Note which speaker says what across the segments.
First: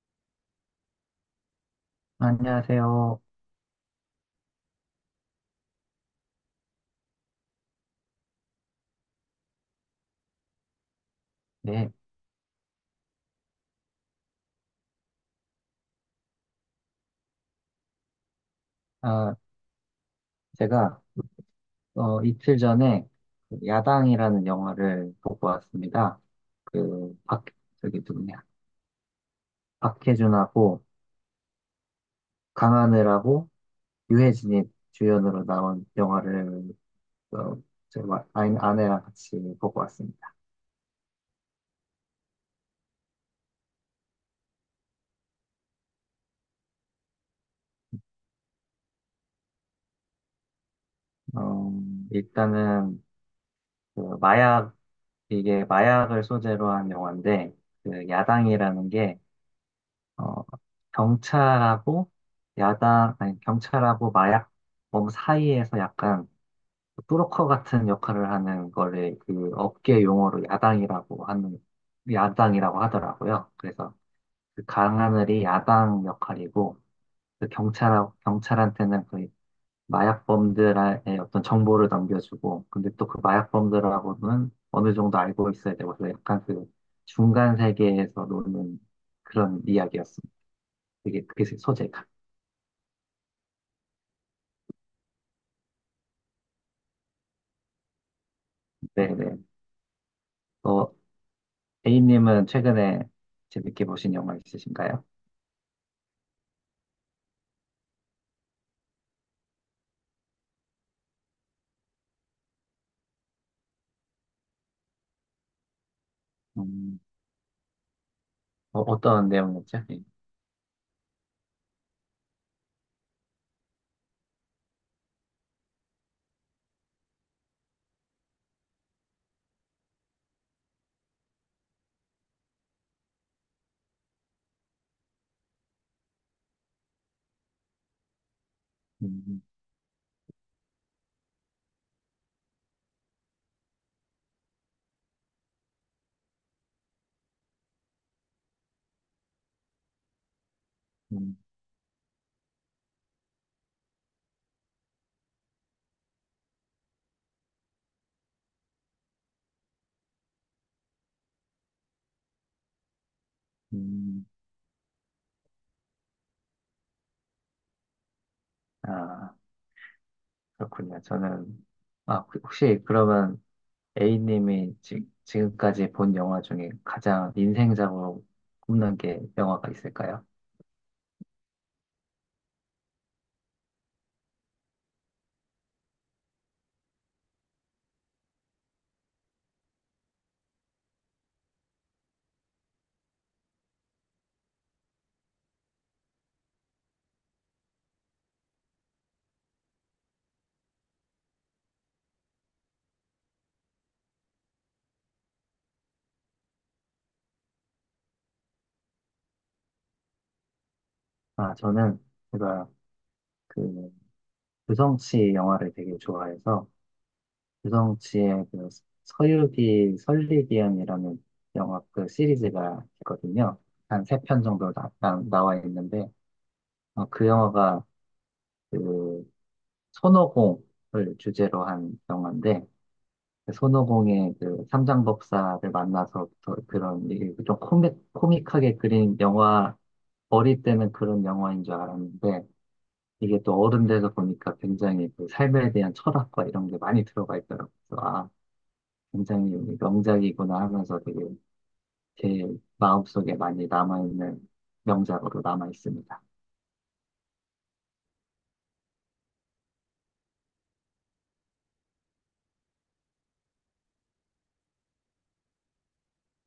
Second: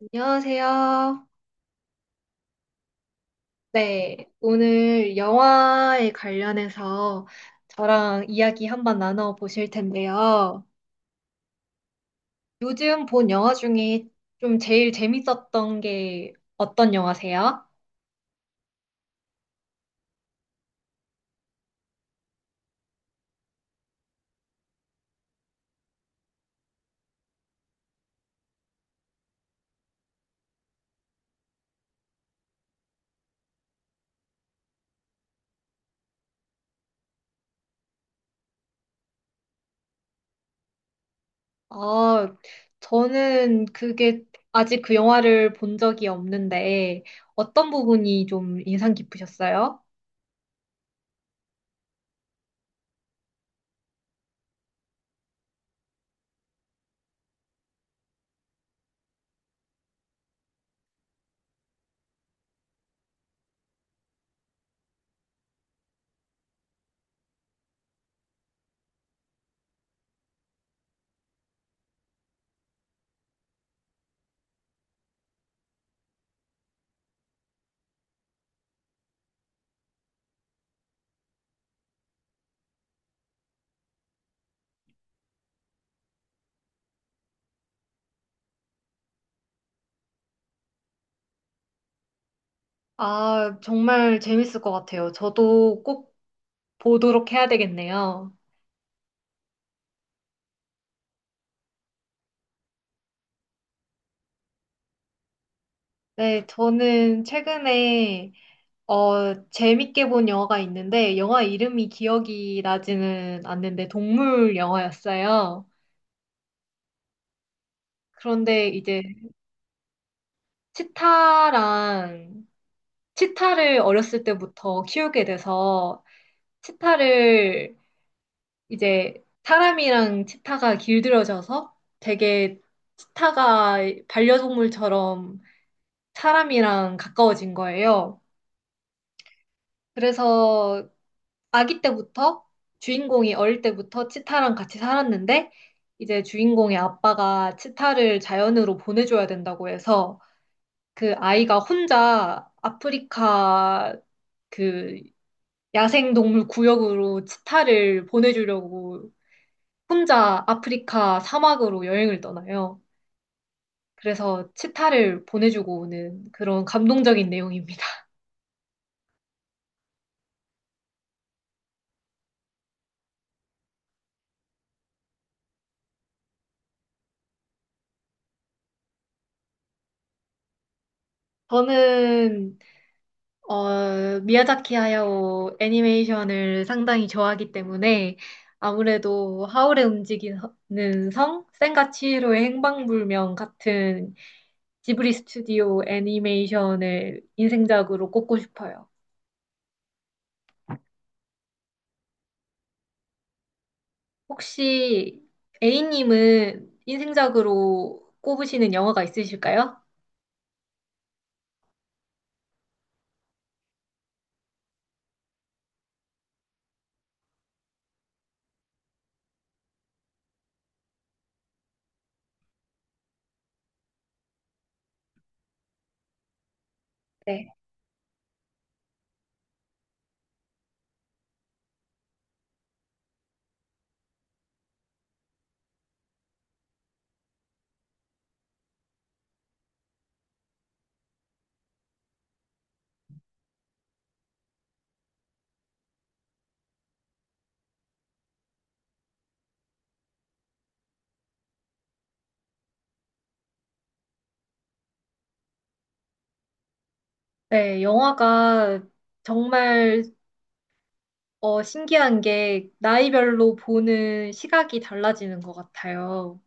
Speaker 1: 안녕하세요.
Speaker 2: 안녕하세요.
Speaker 1: 네, 오늘 영화에 관련해서 저랑 이야기 한번 나눠 보실 텐데요.
Speaker 2: 네,
Speaker 1: 요즘 본 영화 중에 좀 제일 재밌었던 게 어떤 영화세요?
Speaker 2: 아, 제가 이틀 전에 그 야당이라는 영화를 보고 왔습니다. 그 박, 저기 누구냐, 박해준하고 강하늘하고 유해진이 주연으로 나온 영화를 어, 제 아내랑 같이 보고 왔습니다.
Speaker 1: 아, 저는 그게 아직 그 영화를 본 적이 없는데 어떤 부분이 좀 인상 깊으셨어요?
Speaker 2: 어, 일단은 그 마약 이게 마약을 소재로 한 영화인데 그 야당이라는 게 어, 경찰하고 야당, 아니, 경찰하고 마약범 사이에서 약간 브로커 같은 역할을 하는 거를 그 업계 용어로 야당이라고 하더라고요. 그래서 그 강하늘이 야당 역할이고, 경찰한테는 그 마약범들의 어떤 정보를 넘겨주고, 근데 또 그 마약범들하고는 어느 정도 알고 있어야 되고, 그래서 약간 그 중간 세계에서 노는 그런 이야기였습니다. 되게 그 소재가.
Speaker 1: 아, 정말 재밌을 것 같아요. 저도 꼭 보도록 해야 되겠네요.
Speaker 2: 네네. 어, A님은 최근에 재밌게 보신 영화 있으신가요?
Speaker 1: 네, 저는 최근에 재밌게 본 영화가 있는데, 영화 이름이 기억이 나지는 않는데, 동물 영화였어요.
Speaker 2: 음,
Speaker 1: 그런데 이제
Speaker 2: 어떤 내용이었죠? 예.
Speaker 1: 치타랑, 치타를 어렸을 때부터 키우게 돼서, 치타를 이제 사람이랑 치타가 길들여져서 되게 치타가 반려동물처럼 사람이랑 가까워진 거예요.
Speaker 2: 음,
Speaker 1: 그래서 아기 때부터 주인공이 어릴 때부터 치타랑 같이 살았는데 이제 주인공의 아빠가 치타를 자연으로 보내줘야 된다고 해서 그
Speaker 2: 음,
Speaker 1: 아이가 혼자 아프리카 그 야생동물 구역으로 치타를 보내주려고 혼자 아프리카 사막으로 여행을 떠나요.
Speaker 2: 음.
Speaker 1: 그래서 치타를 보내주고 오는 그런 감동적인 내용입니다.
Speaker 2: 아, 그렇군요. 아, 혹시 그러면 A님이 지금까지 본 영화 중에 가장 인생작으로 꼽는 게 영화가 있을까요?
Speaker 1: 저는 미야자키 하야오 애니메이션을 상당히 좋아하기 때문에 아무래도 하울의 움직이는 성, 센과 치히로의 행방불명 같은 지브리 스튜디오 애니메이션을 인생작으로 꼽고 싶어요. 혹시 A님은 인생작으로 꼽으시는 영화가 있으실까요?
Speaker 2: 아, 저는 제가 그 유성 씨 영화를 되게 좋아해서 유성치의 그 서유기 설리기연이라는 영화 그 시리즈가 있거든요. 한 세 편 정도 나와 있는데 그
Speaker 1: 네.
Speaker 2: 영화가 그 손오공을 주제로 한 영화인데 그 손오공의 그 삼장법사를 만나서부터 그런 이게 좀 코믹하게 그린 영화 어릴 때는 그런 영화인 줄 알았는데 이게 또 어른 돼서 보니까 굉장히 그 삶에 대한 철학과 이런 게 많이 들어가 있더라고요. 아, 굉장히 명작이구나 하면서 되게 제 마음속에 많이 남아있는 명작으로 남아있습니다.
Speaker 1: 네, 영화가 정말 신기한 게 나이별로 보는 시각이 달라지는 것 같아요.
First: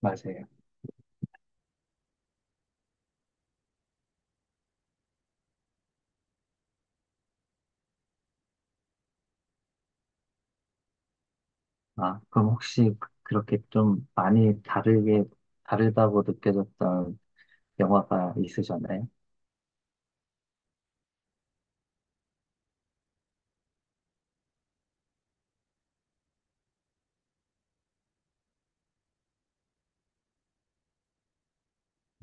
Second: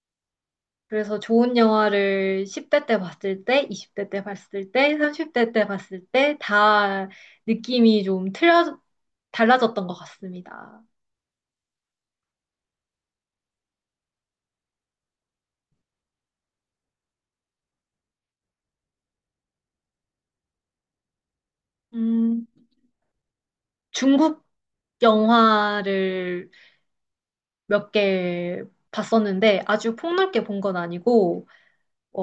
Speaker 2: 맞아요.
Speaker 1: 그래서 좋은 영화를 10대 때 봤을 때, 20대 때 봤을 때, 30대 때 봤을 때 다 느낌이 달라졌던 것 같습니다.
Speaker 2: 아, 그럼 혹시 그렇게 좀 많이 다르게, 다르다고 느껴졌던 영화가 있으셨나요?
Speaker 1: 음, 중국 영화를 몇 개 봤었는데 아주 폭넓게 본 건 아니고,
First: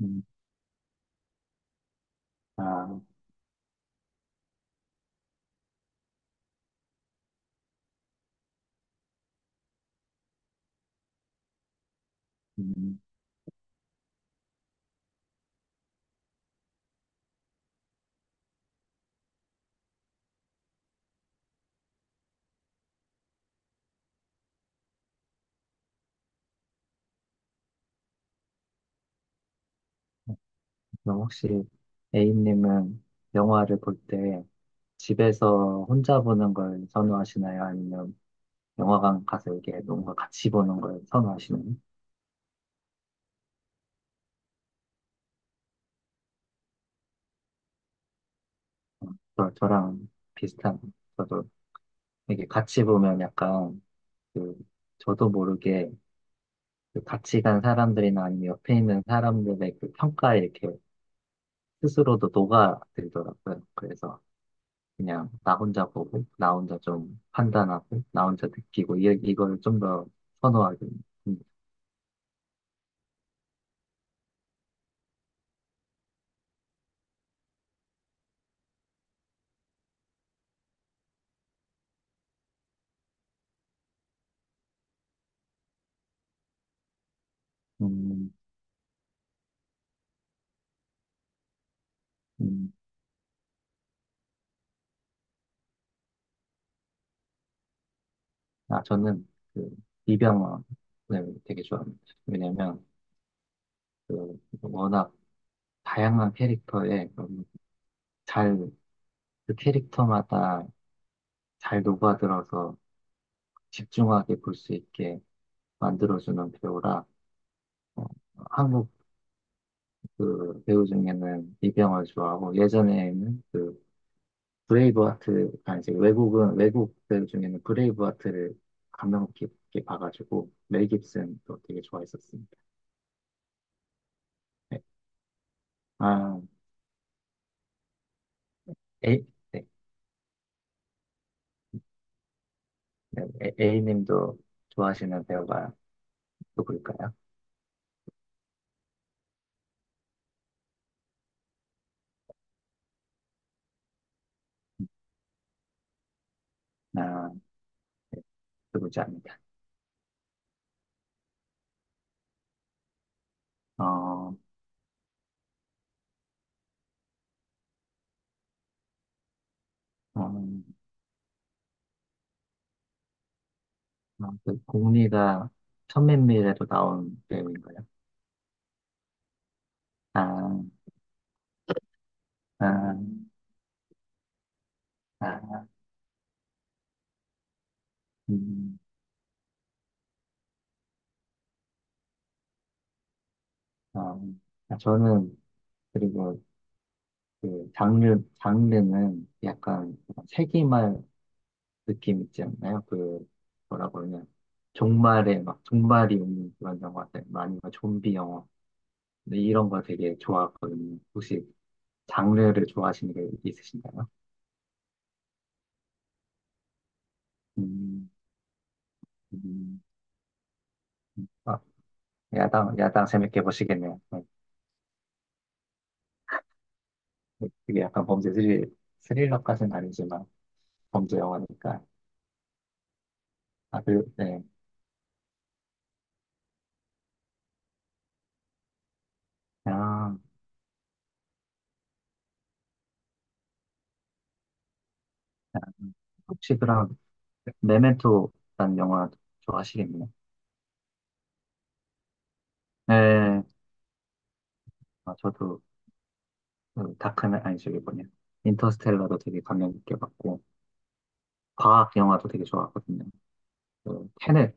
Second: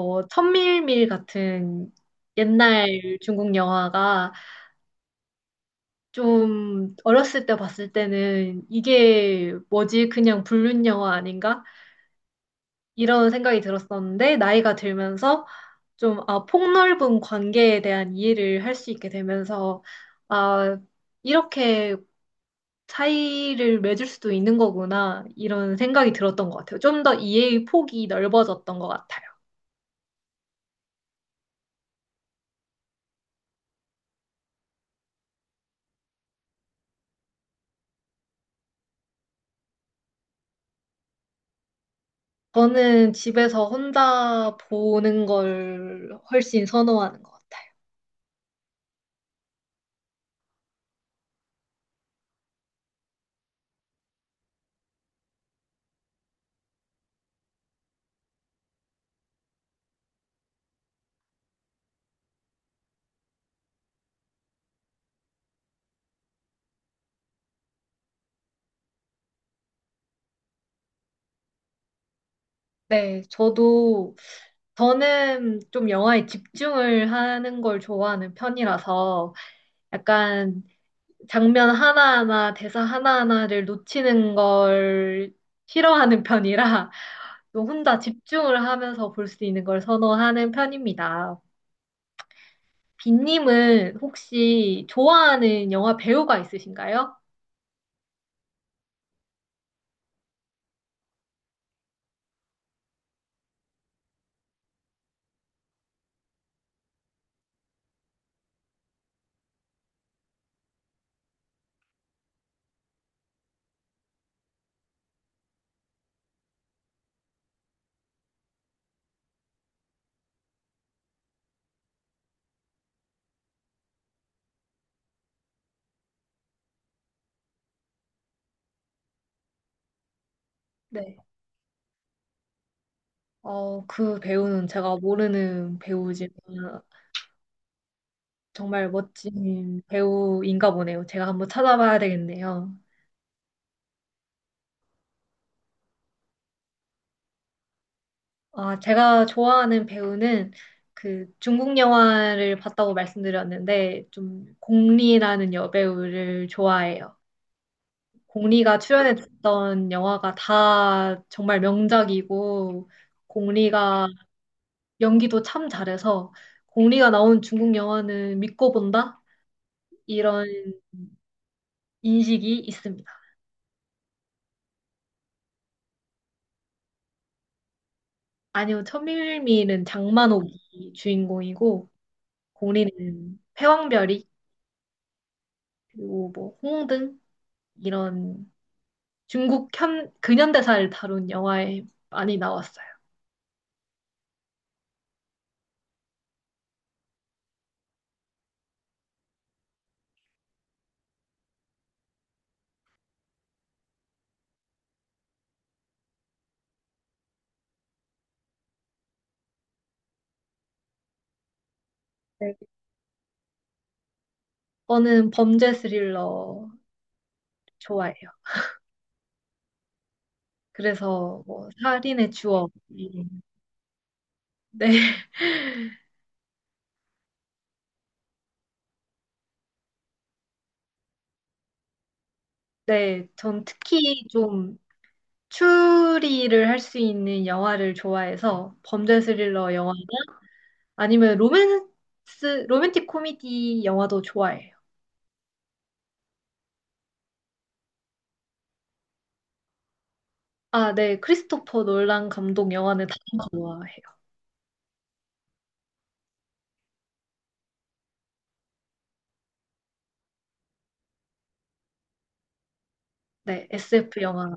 Speaker 2: 음,
Speaker 1: 천밀밀 같은
Speaker 2: 아,
Speaker 1: 옛날 중국 영화가 좀 어렸을 때 봤을 때는 이게 뭐지? 그냥 불륜 영화 아닌가?
Speaker 2: 음,
Speaker 1: 이런 생각이 들었었는데, 나이가 들면서 좀, 아, 폭넓은 관계에 대한 이해를 할 수 있게 되면서, 아, 이렇게 차이를 맺을 수도 있는 거구나, 이런 생각이 들었던 것 같아요. 좀 더 이해의 폭이 넓어졌던 것 같아요.
Speaker 2: 그럼 혹시 A님은 영화를 볼 때 집에서 혼자 보는 걸 선호하시나요? 아니면 영화관 가서 이게 뭔가 같이 보는 걸 선호하시나요?
Speaker 1: 저는 집에서 혼자 보는 걸 훨씬 선호하는 것 같아요.
Speaker 2: 저랑 비슷한, 저도 이게 같이 보면 약간 그 저도 모르게 그 같이 간 사람들이나 아니면 옆에 있는 사람들의 그 평가에 이렇게 스스로도 녹아들더라고요. 그래서 그냥 나 혼자 보고 나 혼자 좀 판단하고 나 혼자 느끼고 이걸 좀 더 선호하게 됩니다.
Speaker 1: 네, 저도, 저는 좀 영화에 집중을 하는 걸 좋아하는 편이라서, 약간 장면 하나하나, 대사 하나하나를 놓치는 걸 싫어하는 편이라 좀 혼자
Speaker 2: 음,
Speaker 1: 집중을 하면서 볼 수 있는 걸 선호하는 편입니다.
Speaker 2: 음,
Speaker 1: 빈님은 혹시 좋아하는 영화 배우가 있으신가요?
Speaker 2: 아 저는 그 이병헌을 되게 좋아합니다. 왜냐면 그 워낙 다양한 캐릭터에 너무 잘그 캐릭터마다 잘 녹아들어서 집중하게 볼 수 있게 만들어주는 배우라 어, 한국 그 배우 중에는 이병헌 좋아하고 예전에는 그 브레이브하트 아 이제 외국은 외국 배우 중에는 브레이브하트를 감명 깊게 봐가지고 멜
Speaker 1: 네.
Speaker 2: 깁슨도 되게 좋아했었습니다.
Speaker 1: 그 배우는
Speaker 2: 네.
Speaker 1: 제가 모르는 배우지만
Speaker 2: 아
Speaker 1: 정말
Speaker 2: A 네.
Speaker 1: 멋진 배우인가 보네요. 제가 한번 찾아봐야 되겠네요.
Speaker 2: 네. A님도 좋아하시는 배우가 누굴까요?
Speaker 1: 아, 제가 좋아하는 배우는 그 중국 영화를 봤다고 말씀드렸는데 좀 공리라는 여배우를 좋아해요.
Speaker 2: 아 네.
Speaker 1: 공리가
Speaker 2: 누구지 압니다.
Speaker 1: 출연했던 영화가 다 정말 명작이고 공리가
Speaker 2: 어,
Speaker 1: 연기도 참 잘해서 공리가 나온 중국 영화는 믿고 본다? 이런
Speaker 2: 음,
Speaker 1: 인식이 있습니다.
Speaker 2: 어, 그 공리가 천맨미래도 나온 배우인가요?
Speaker 1: 아니요, 천밀밀은
Speaker 2: 아
Speaker 1: 장만옥이 주인공이고
Speaker 2: 아,
Speaker 1: 공리는 패왕별이
Speaker 2: 아,
Speaker 1: 그리고 뭐 홍등 이런
Speaker 2: 음,
Speaker 1: 중국 근현대사를 다룬 영화에 많이 나왔어요.
Speaker 2: 어, 아, 저는 그리고 장르는 약간 세기말 느낌 있지 않나요? 그 뭐라고 하냐 종말에 막 종말이 오는 그런 영화들 좀비 영화 근데 이런 거 되게 좋아하거든요. 혹시
Speaker 1: 네.
Speaker 2: 장르를 좋아하시는 게 있으신가요?
Speaker 1: 저는 범죄 스릴러
Speaker 2: 음,
Speaker 1: 좋아해요.
Speaker 2: 음,
Speaker 1: 그래서
Speaker 2: 아,
Speaker 1: 뭐 살인의
Speaker 2: 야당
Speaker 1: 추억이
Speaker 2: 재밌게 보시겠네요. 네.
Speaker 1: 네,
Speaker 2: 그게 약간 범죄 스릴 스릴러까지는 아니지만 범죄 영화니까
Speaker 1: 네, 전
Speaker 2: 아, 그,
Speaker 1: 특히
Speaker 2: 네.
Speaker 1: 좀 추리를 할 수 있는 영화를 좋아해서 범죄 스릴러 영화
Speaker 2: 아,
Speaker 1: 아니면 로맨스 로맨틱 코미디 영화도 좋아해요.
Speaker 2: 혹시 그럼 메멘토라는 영화 좋아하시겠네요.
Speaker 1: 아, 네, 크리스토퍼 놀란 감독 영화는 다
Speaker 2: 네,
Speaker 1: 좋아해요.
Speaker 2: 아, 저도 그 다크맨 아니 저기 뭐냐 인터스텔라도 되게 감명 깊게 봤고 과학 영화도 되게 좋아하거든요.
Speaker 1: 네,
Speaker 2: 그
Speaker 1: SF 영화.
Speaker 2: 테넷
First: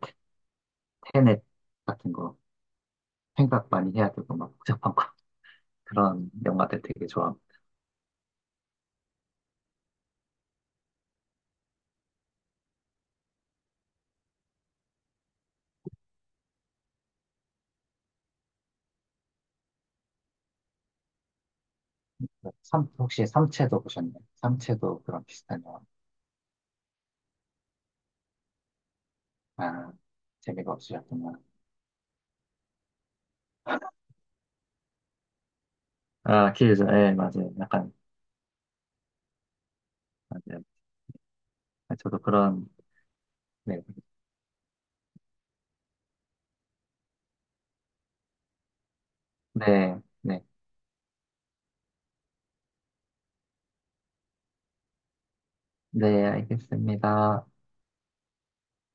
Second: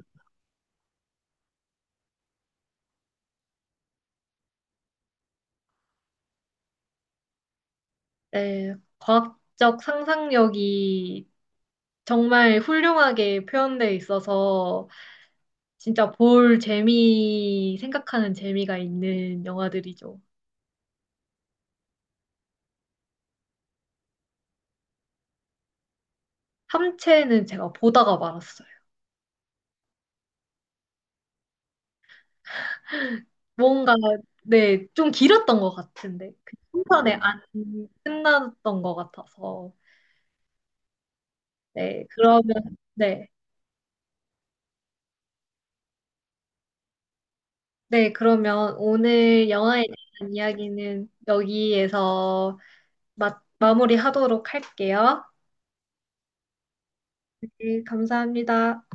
Speaker 2: 테넷 같은 거 생각 많이 해야 되고 막 복잡한 거 그런 영화들 되게 좋아합니다.
Speaker 1: 네, 과학적 상상력이 정말 훌륭하게 표현되어 있어서 진짜 볼 재미, 생각하는 재미가 있는 영화들이죠.
Speaker 2: 삼 혹시 삼체도 보셨나요? 삼체도 그런 비슷한 영화.
Speaker 1: 함체는 제가 보다가 말았어요.
Speaker 2: 아 재미가 없으셨구나.
Speaker 1: 뭔가, 네, 좀 길었던 것 같은데.
Speaker 2: 아
Speaker 1: 그
Speaker 2: 기회죠. 예
Speaker 1: 한편에 안
Speaker 2: 맞아요. 약간
Speaker 1: 끝났던 것 같아서.
Speaker 2: 맞아요.
Speaker 1: 네,
Speaker 2: 저도
Speaker 1: 그러면,
Speaker 2: 그런
Speaker 1: 네.
Speaker 2: 네
Speaker 1: 네, 그러면 오늘 영화에
Speaker 2: 네,
Speaker 1: 대한
Speaker 2: 네.
Speaker 1: 이야기는 여기에서 마무리하도록 할게요.
Speaker 2: 네, 알겠습니다.
Speaker 1: 네, 감사합니다.